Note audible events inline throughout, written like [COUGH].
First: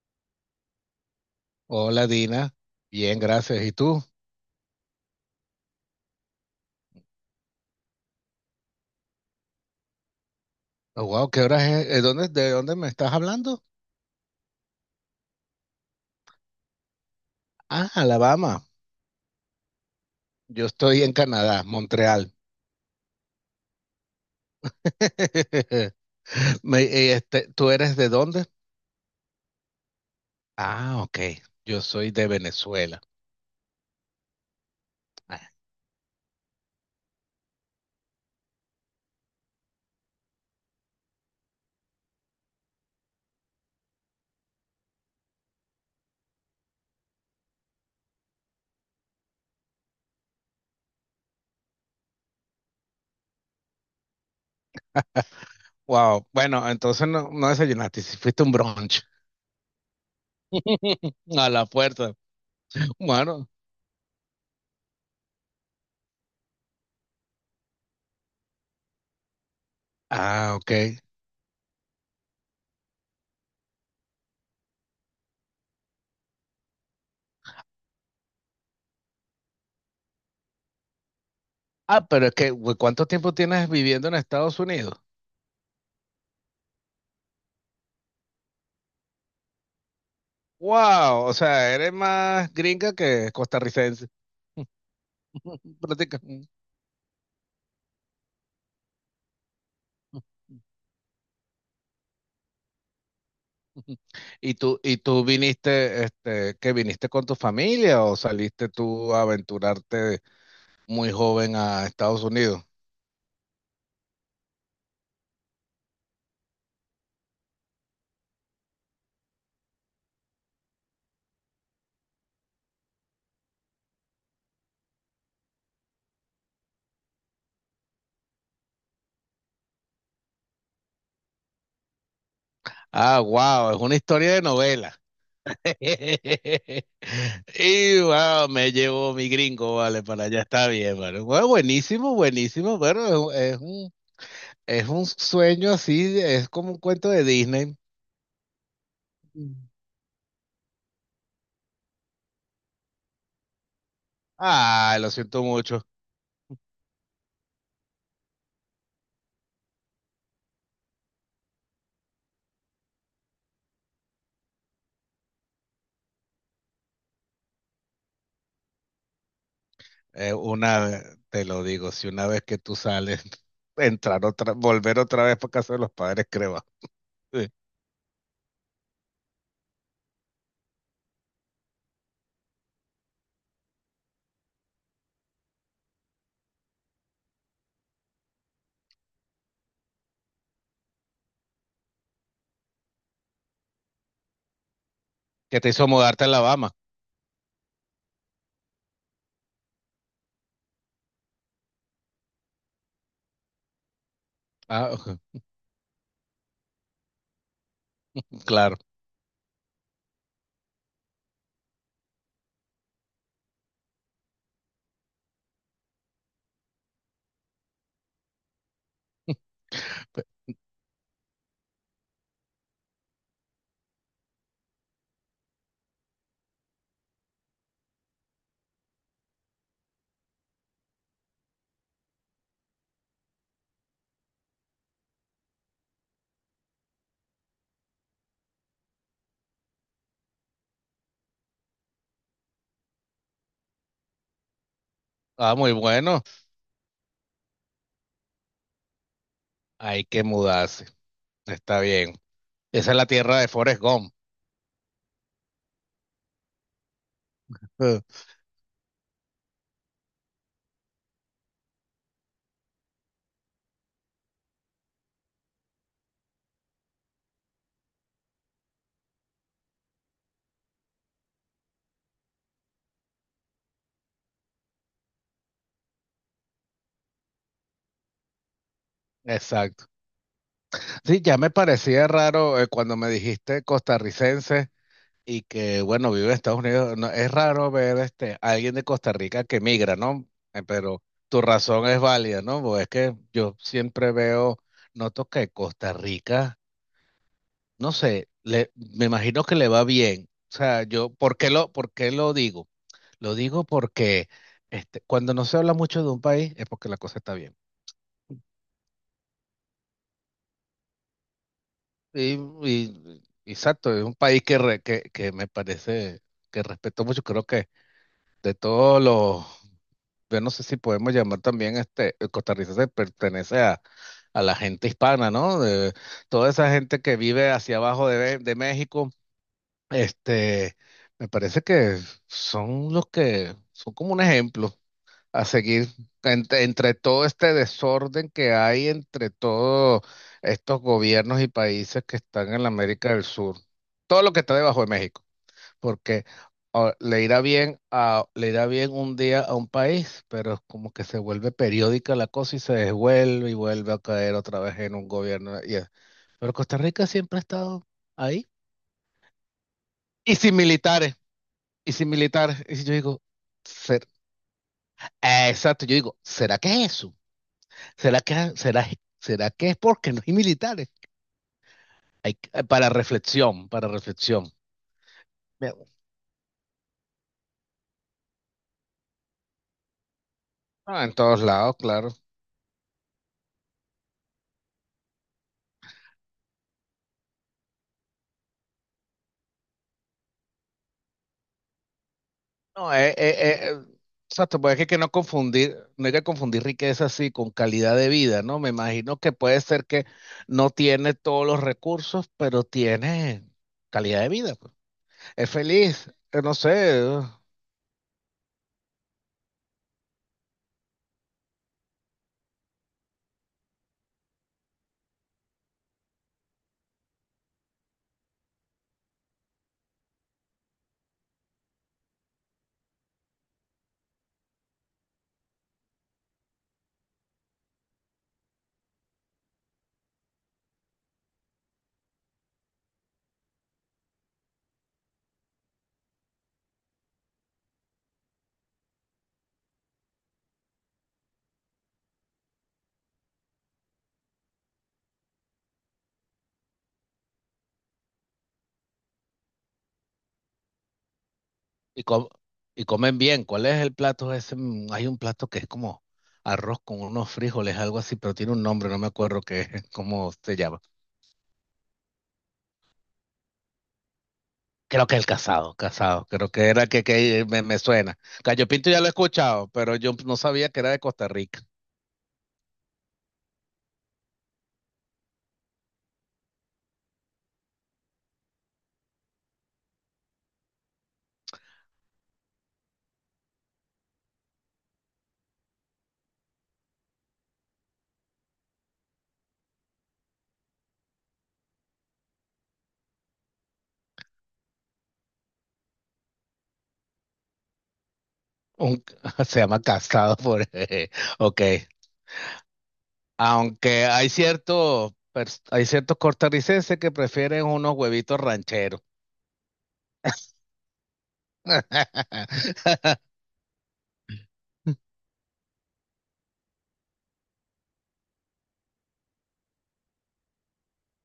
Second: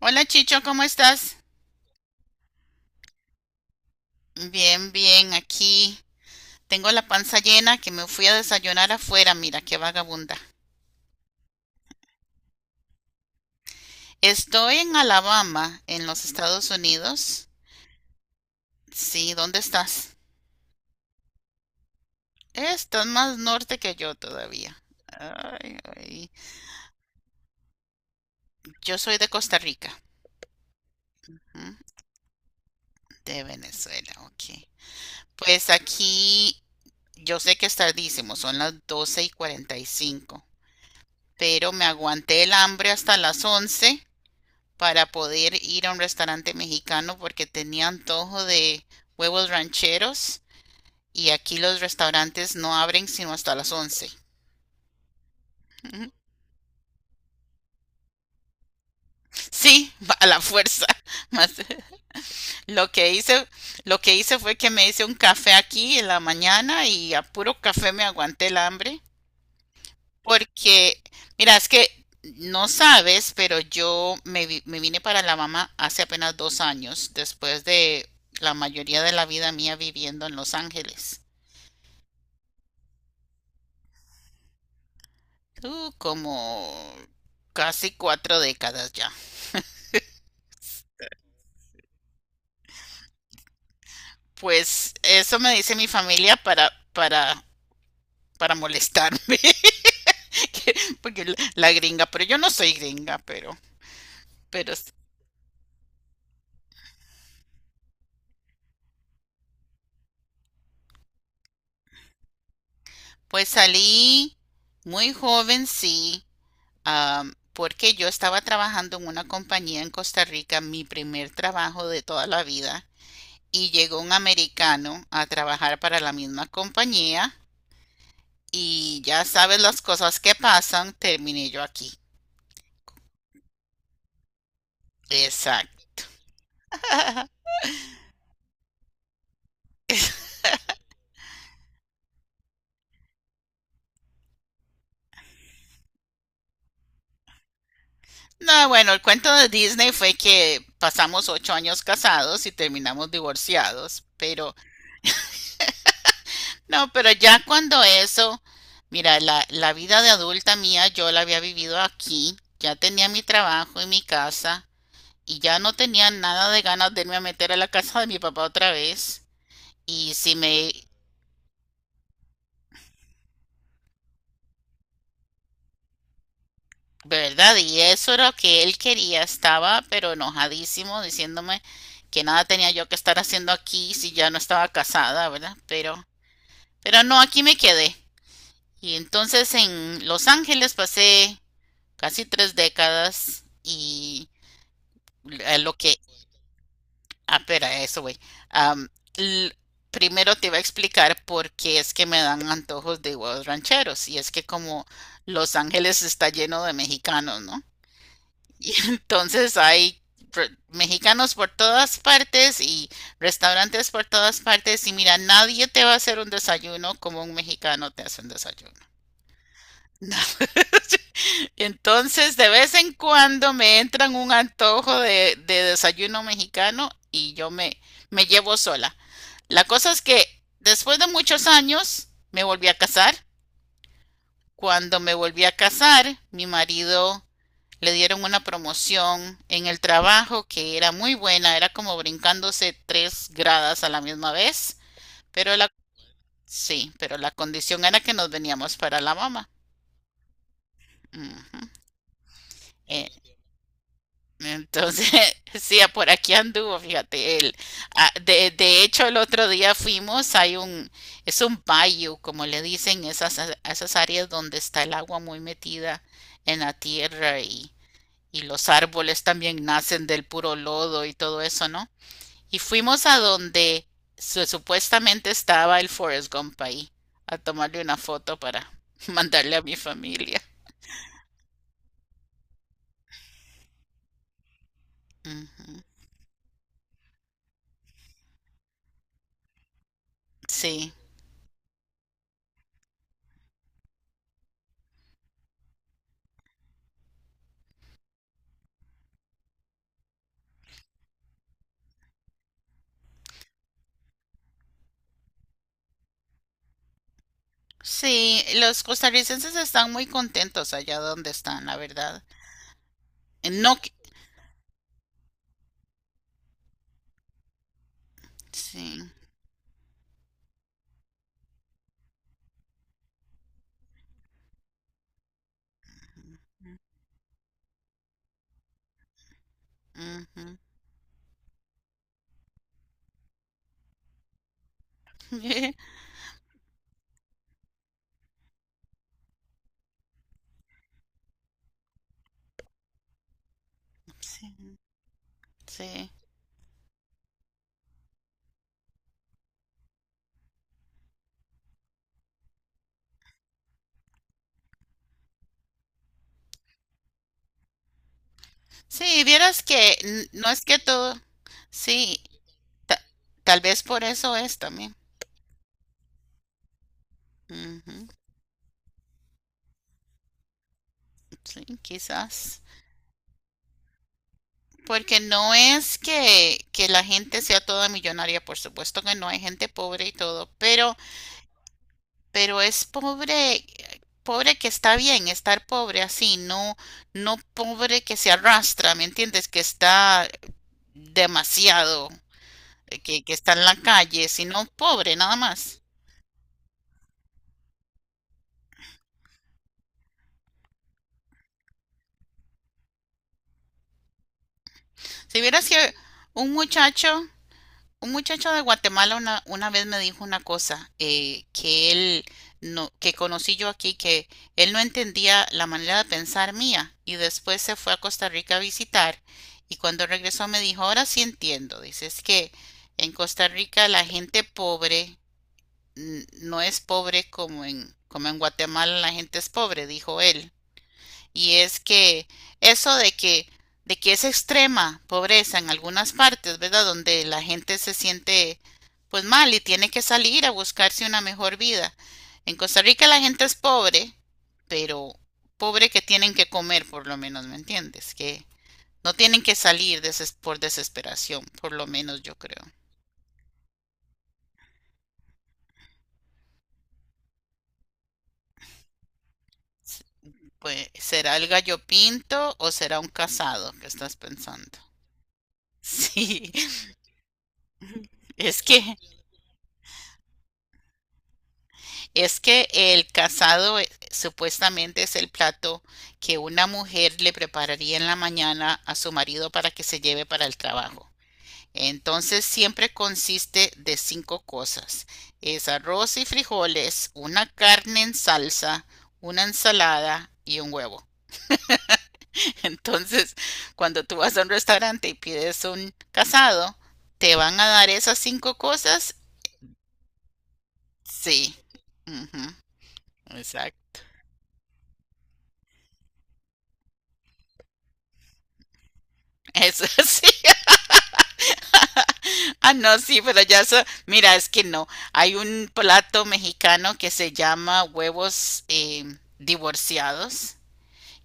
Hola Chicho, ¿cómo estás? Hola Dina, bien, gracias. ¿Y tú? Bien, bien, aquí tengo la panza llena que me fui a desayunar afuera, mira qué vagabunda. Oh, wow, ¿qué hora es? De dónde me estás hablando? Estoy en Alabama, en los Estados Unidos. Ah, Alabama. Sí, ¿dónde estás? Yo estoy en Canadá, Montreal. Estás más norte que yo todavía. Ay, [LAUGHS] ay. ¿Tú eres de dónde? Yo soy de Costa Rica, Ah, ok. ¿m? Yo soy de Venezuela. De Venezuela, ok. Ah, Pues aquí yo sé que es tardísimo, son las 12:45. Pero me aguanté el hambre hasta las 11. Para poder ir a un restaurante mexicano porque tenía antojo de huevos rancheros y aquí los restaurantes no abren sino hasta las 11. wow, [LAUGHS] bueno, entonces no, no desayunaste, si fuiste a un brunch Sí, a la fuerza. [LAUGHS] [LAUGHS] a Mas, la fuerza. Lo que hice, Bueno, lo que hice fue que me hice un café aquí en la mañana y a puro café me aguanté el hambre ah, ok. porque, mira, es que no sabes, pero yo me vine para la mamá hace apenas 2 años después de la mayoría de la vida mía viviendo en Los Ángeles. Ah, pero es que, güey, ¿cuánto tiempo tienes viviendo en Estados Unidos? Como casi 4 décadas ya. Wow, o sea, eres más gringa que costarricense. Pues eso me dice [LAUGHS] mi Práctica. familia para molestarme, [LAUGHS] que- porque la gringa, pero yo no soy gringa, pero s- Y tú viniste, que viniste con tu familia o saliste tú a aventurarte muy joven a Estados Unidos? pues salí muy joven, sí, porque yo estaba trabajando en una compañía en Costa Rica, mi primer trabajo de toda la vida, y llegó un americano a trabajar para la misma compañía, y ya sabes las cosas que pasan, terminé yo aquí. Ah, wow, es una historia de novela. Exacto. [LAUGHS] Y wow, me llevo mi gringo, vale, para allá está bien, vale. Bueno, buenísimo, buenísimo, bueno, es un sueño así, es como un cuento de Disney. No, bueno, el cuento de Mm. Disney fue que pasamos 8 años casados y terminamos divorciados, pero Ah, lo siento mucho. no, pero ya cuando eso, mira, la vida de adulta mía yo la había vivido aquí, ya tenía mi trabajo y mi casa y ya no tenía nada de ganas de irme a meter a la casa de mi papá otra vez. Y Eh, si me una, Te lo digo, si una vez que tú sales, [LAUGHS] entrar otra, volver otra vez para casa de los padres, creo. Sí. ¿Verdad? Y eso era lo que él quería. Estaba pero enojadísimo diciéndome que nada tenía yo que estar haciendo aquí si ya no estaba casada, ¿verdad? Pero no, aquí me quedé. Y entonces en Los Ángeles pasé casi 3 décadas y Que te lo hizo que... mudarte a Alabama? Ah, espera, eso, güey. Am, l- primero te iba a explicar por qué es que me dan antojos de huevos rancheros. Y es que como Ah, [LAUGHS] Los Ángeles está lleno de mexicanos, ¿no? Y claro. [LAUGHS] entonces hay mexicanos por todas partes y restaurantes por todas partes y mira, nadie te va a hacer un desayuno como un mexicano te hace un desayuno. [LAUGHS] Entonces, de vez en cuando me entran un antojo de desayuno mexicano y yo me llevo sola. La cosa es que después de muchos años me volví a casar. Cuando me volví a casar, mi marido le dieron una promoción en el trabajo que era muy buena, era como brincándose tres gradas a la misma vez, Ah, pero la, muy bueno. sí, pero la condición era que nos veníamos para la mamá. Hay que mudarse. Ujú. Está bien. Esa es la Eh, tierra de Forrest Gump. entonces, [LAUGHS] sí, por aquí anduvo, fíjate, él. Ah, [LAUGHS] de hecho, el otro día fuimos, es un bayou, como le dicen, esas áreas donde está el agua muy metida en la tierra y los árboles también nacen del puro lodo y todo eso, ¿no? Y fuimos a donde supuestamente estaba el Forrest Gump ahí, a tomarle una foto para [LAUGHS] mandarle a mi Exacto. familia. Sí, ya me parecía raro cuando me dijiste costarricense. Y Ujú. que, bueno, vive en Estados Unidos. No, es raro ver a alguien de Costa Rica que migra, ¿no? Sí, Pero tu razón es válida, ¿no? Pues es que yo siempre veo, noto que Costa Rica, no sé, le, me imagino que le va bien. O sea, yo, ¿por qué lo digo? Lo digo porque cuando no se habla mucho de un país es porque la cosa está bien. sí, los costarricenses están muy contentos allá donde están, la verdad. Y, No, exacto, es un país que, que me parece que respeto mucho. Creo que de todos sí. los, yo no sé si podemos llamar también Costa Rica se pertenece a la gente hispana, ¿no? De, toda esa gente que vive hacia abajo de México, Ujú. este, me parece que son los que son como un ejemplo a seguir [LAUGHS] entre, entre todo este desorden que hay entre todos estos gobiernos y países que están en la América del Sur, todo lo que está Sí, debajo de México sí. porque le irá bien a, le irá bien un día a un país, pero es como que se vuelve periódica la cosa y se desvuelve y vuelve a caer otra vez en un gobierno. Pero Costa Rica siempre ha estado ahí. Sí, vieras que Y no sin es que militares, todo, y sin sí, militares. Y si yo ta- digo, tal vez por ser, eso es también. Exacto, yo digo, ¿será que es eso? Ujú, ¿Será que, será, ¿será que es porque no hay militares? sí, quizás. Para reflexión, para reflexión. Porque no Bien. es que, la gente sea toda millonaria, por supuesto que no, hay gente pobre y todo, pero, Ah, en todos lados, claro. pero es pobre, pobre que está bien estar pobre así, no, no pobre que se arrastra, ¿me entiendes? Que está demasiado, No, que está en la calle, exacto, sino pues es que no pobre nada confundir, más. no hay que confundir riqueza así con calidad de vida, ¿no? Me imagino que puede ser que no tiene todos los recursos, pero tiene calidad de vida, pues. Si Es vieras que feliz, un no sé, eh, muchacho Un muchacho de Guatemala una vez me dijo una cosa que él no, que conocí yo aquí, que él no entendía la manera de pensar mía y después se fue a Costa Rica a visitar y cuando regresó me dijo, ahora sí entiendo, dice, es que en Costa Rica la gente pobre no es pobre como en Guatemala la gente es pobre, dijo él. Y es que eso de que es extrema pobreza en algunas partes, ¿verdad? Donde la gente se siente pues mal y tiene que salir a buscarse una mejor vida. En Costa Rica la gente es pobre, pero pobre que tienen que comer por lo menos, ¿me entiendes? Que no tienen que salir por desesperación, por lo y, menos yo creo. y comen bien. ¿Cuál es el plato ese? Mm, hay un plato que es como arroz con unos frijoles, algo así, pero tiene un nombre, no me acuerdo qué, [LAUGHS] S- cómo se llama. Pues, ¿será el gallo pinto o será un casado que estás pensando? Creo que el casado, [LAUGHS] casado, creo Sí, que era que, me suena. es Gallo Pinto que ya lo he escuchado, pero yo no sabía que era de Costa Rica. Es que el casado supuestamente es el plato que una mujer le prepararía en la mañana a su marido para que se lleve para el trabajo. Entonces siempre consiste de cinco cosas. Es arroz y frijoles, una carne en salsa, una ensalada y un huevo. [LAUGHS] Entonces, cuando tú vas a un restaurante y pides un casado, ¿te van a dar esas cinco Un- cosas? [LAUGHS] se llama casado por... [LAUGHS] Sí. ok. Ujú, exacto. Aunque hay ciertos, hay ciertos costarricenses que prefieren unos huevitos rancheros. Eso [LAUGHS] sí. [LAUGHS] Ah, no, sí, [LAUGHS] pero ya eso, mira, es que no. Hay un plato mexicano que se llama huevos divorciados,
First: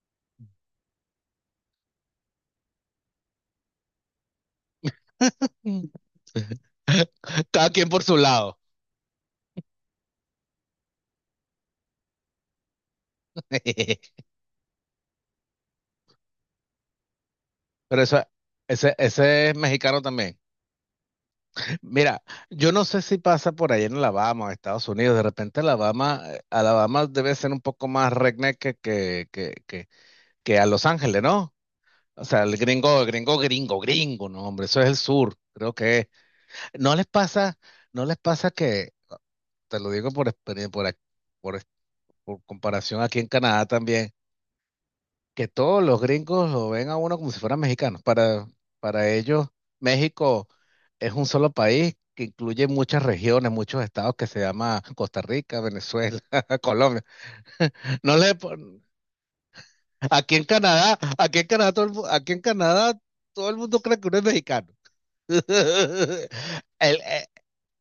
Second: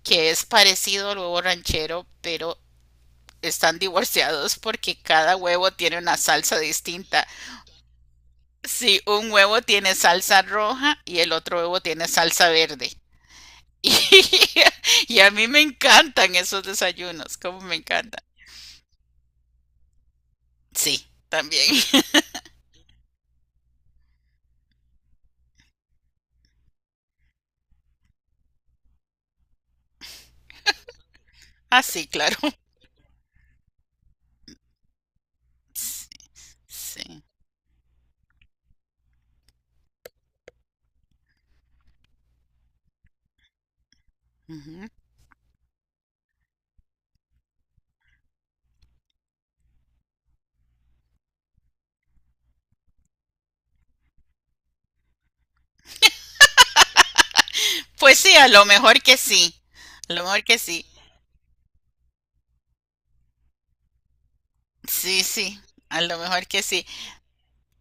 que es parecido al huevo ranchero, pero están divorciados porque cada huevo tiene una salsa distinta. Cada quien por su lado. Sí, un huevo tiene salsa roja y el otro huevo tiene salsa verde. [LAUGHS] Y, [LAUGHS] y a mí me encantan esos desayunos, como me Pero eso, encantan. Ese es mexicano también. Sí, también. Mira, [LAUGHS] yo no sé si pasa por ahí en Alabama o Estados Unidos. De repente Alabama, Alabama debe ser un poco más redneck que que a Los Ángeles, ¿no? Ah, sí, O claro. sea, el gringo, el gringo, gringo, no, hombre, eso es el sur, creo que es. Sí. No les Sí. pasa, no les pasa que, te lo digo por experiencia, por, ac- por, ex- por comparación aquí en Canadá también Ujú. que todos los gringos lo ven a uno como si fueran mexicanos. Para ellos, México es un solo país que incluye muchas regiones, muchos estados que se llama Costa Rica, Venezuela, [LAUGHS] Colombia. [LAUGHS] No Pues sí, le a lo pon- mejor que sí. A lo aquí mejor en que sí. Canadá, aquí en Canadá, todo el mundo cree que uno es mexicano. Sí, sí. A lo [LAUGHS] mejor que sí. El, eh,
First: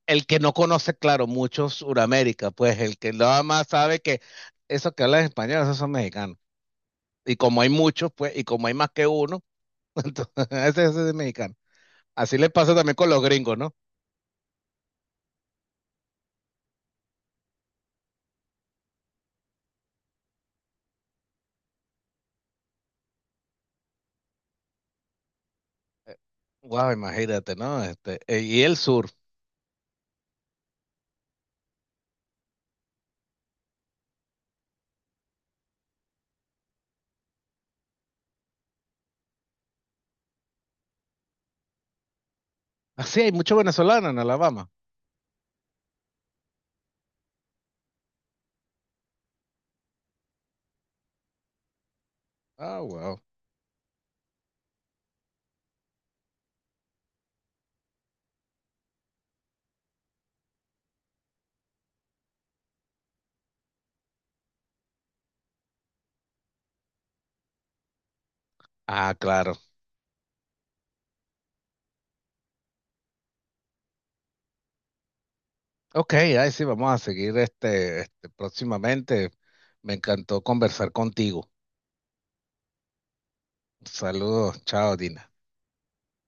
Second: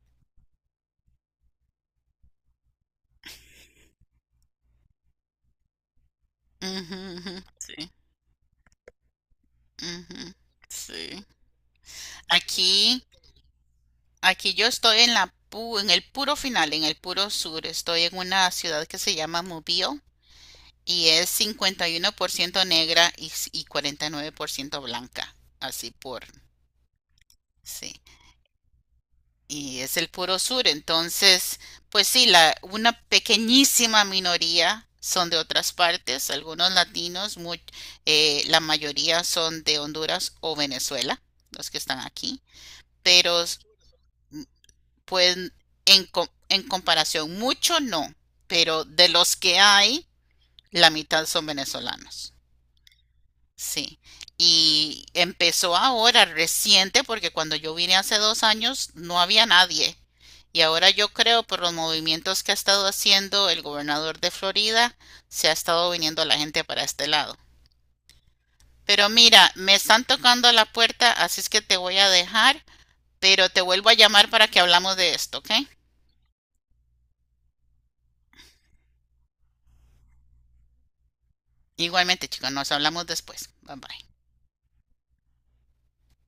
el que no conoce, claro, mucho Suramérica, pues el que nada más sabe que esos que hablan español, esos son mexicanos. Ujú, ujú, Y como hay sí. muchos, pues, y como hay más que uno, Ujú, [LAUGHS] ese es sí. mexicano. Así le pasa también Aquí, con los gringos, ¿no? aquí yo estoy en la en el puro final, en el puro sur. Estoy en una ciudad que se llama Mobile y es 51% negra y 49% blanca. Así por, Wow, imagínate, ¿no? sí. Este, y el sur. Y es el puro sur. Entonces, pues sí, una pequeñísima minoría son de otras partes, algunos latinos, la mayoría son de Honduras o Venezuela, los que están aquí, Así hay pero mucho s- venezolano en Alabama. pues en comparación, mucho no, pero de los que hay, la mitad son venezolanos. Ah, wow. Sí, y empezó ahora reciente porque cuando yo vine hace 2 años no había nadie. Y ahora yo creo por los movimientos que ha estado haciendo el gobernador de Florida, se ha estado viniendo la gente para este lado. Pero Ah, mira, claro. me están tocando la puerta, así es que te voy a dejar, pero te vuelvo a llamar para que hablamos de esto, ¿ok? Ok, ahí sí, vamos a seguir este, este próximamente. Me encantó conversar contigo. Igualmente, chicos, nos hablamos después. Bye bye. Saludos, chao, Dina.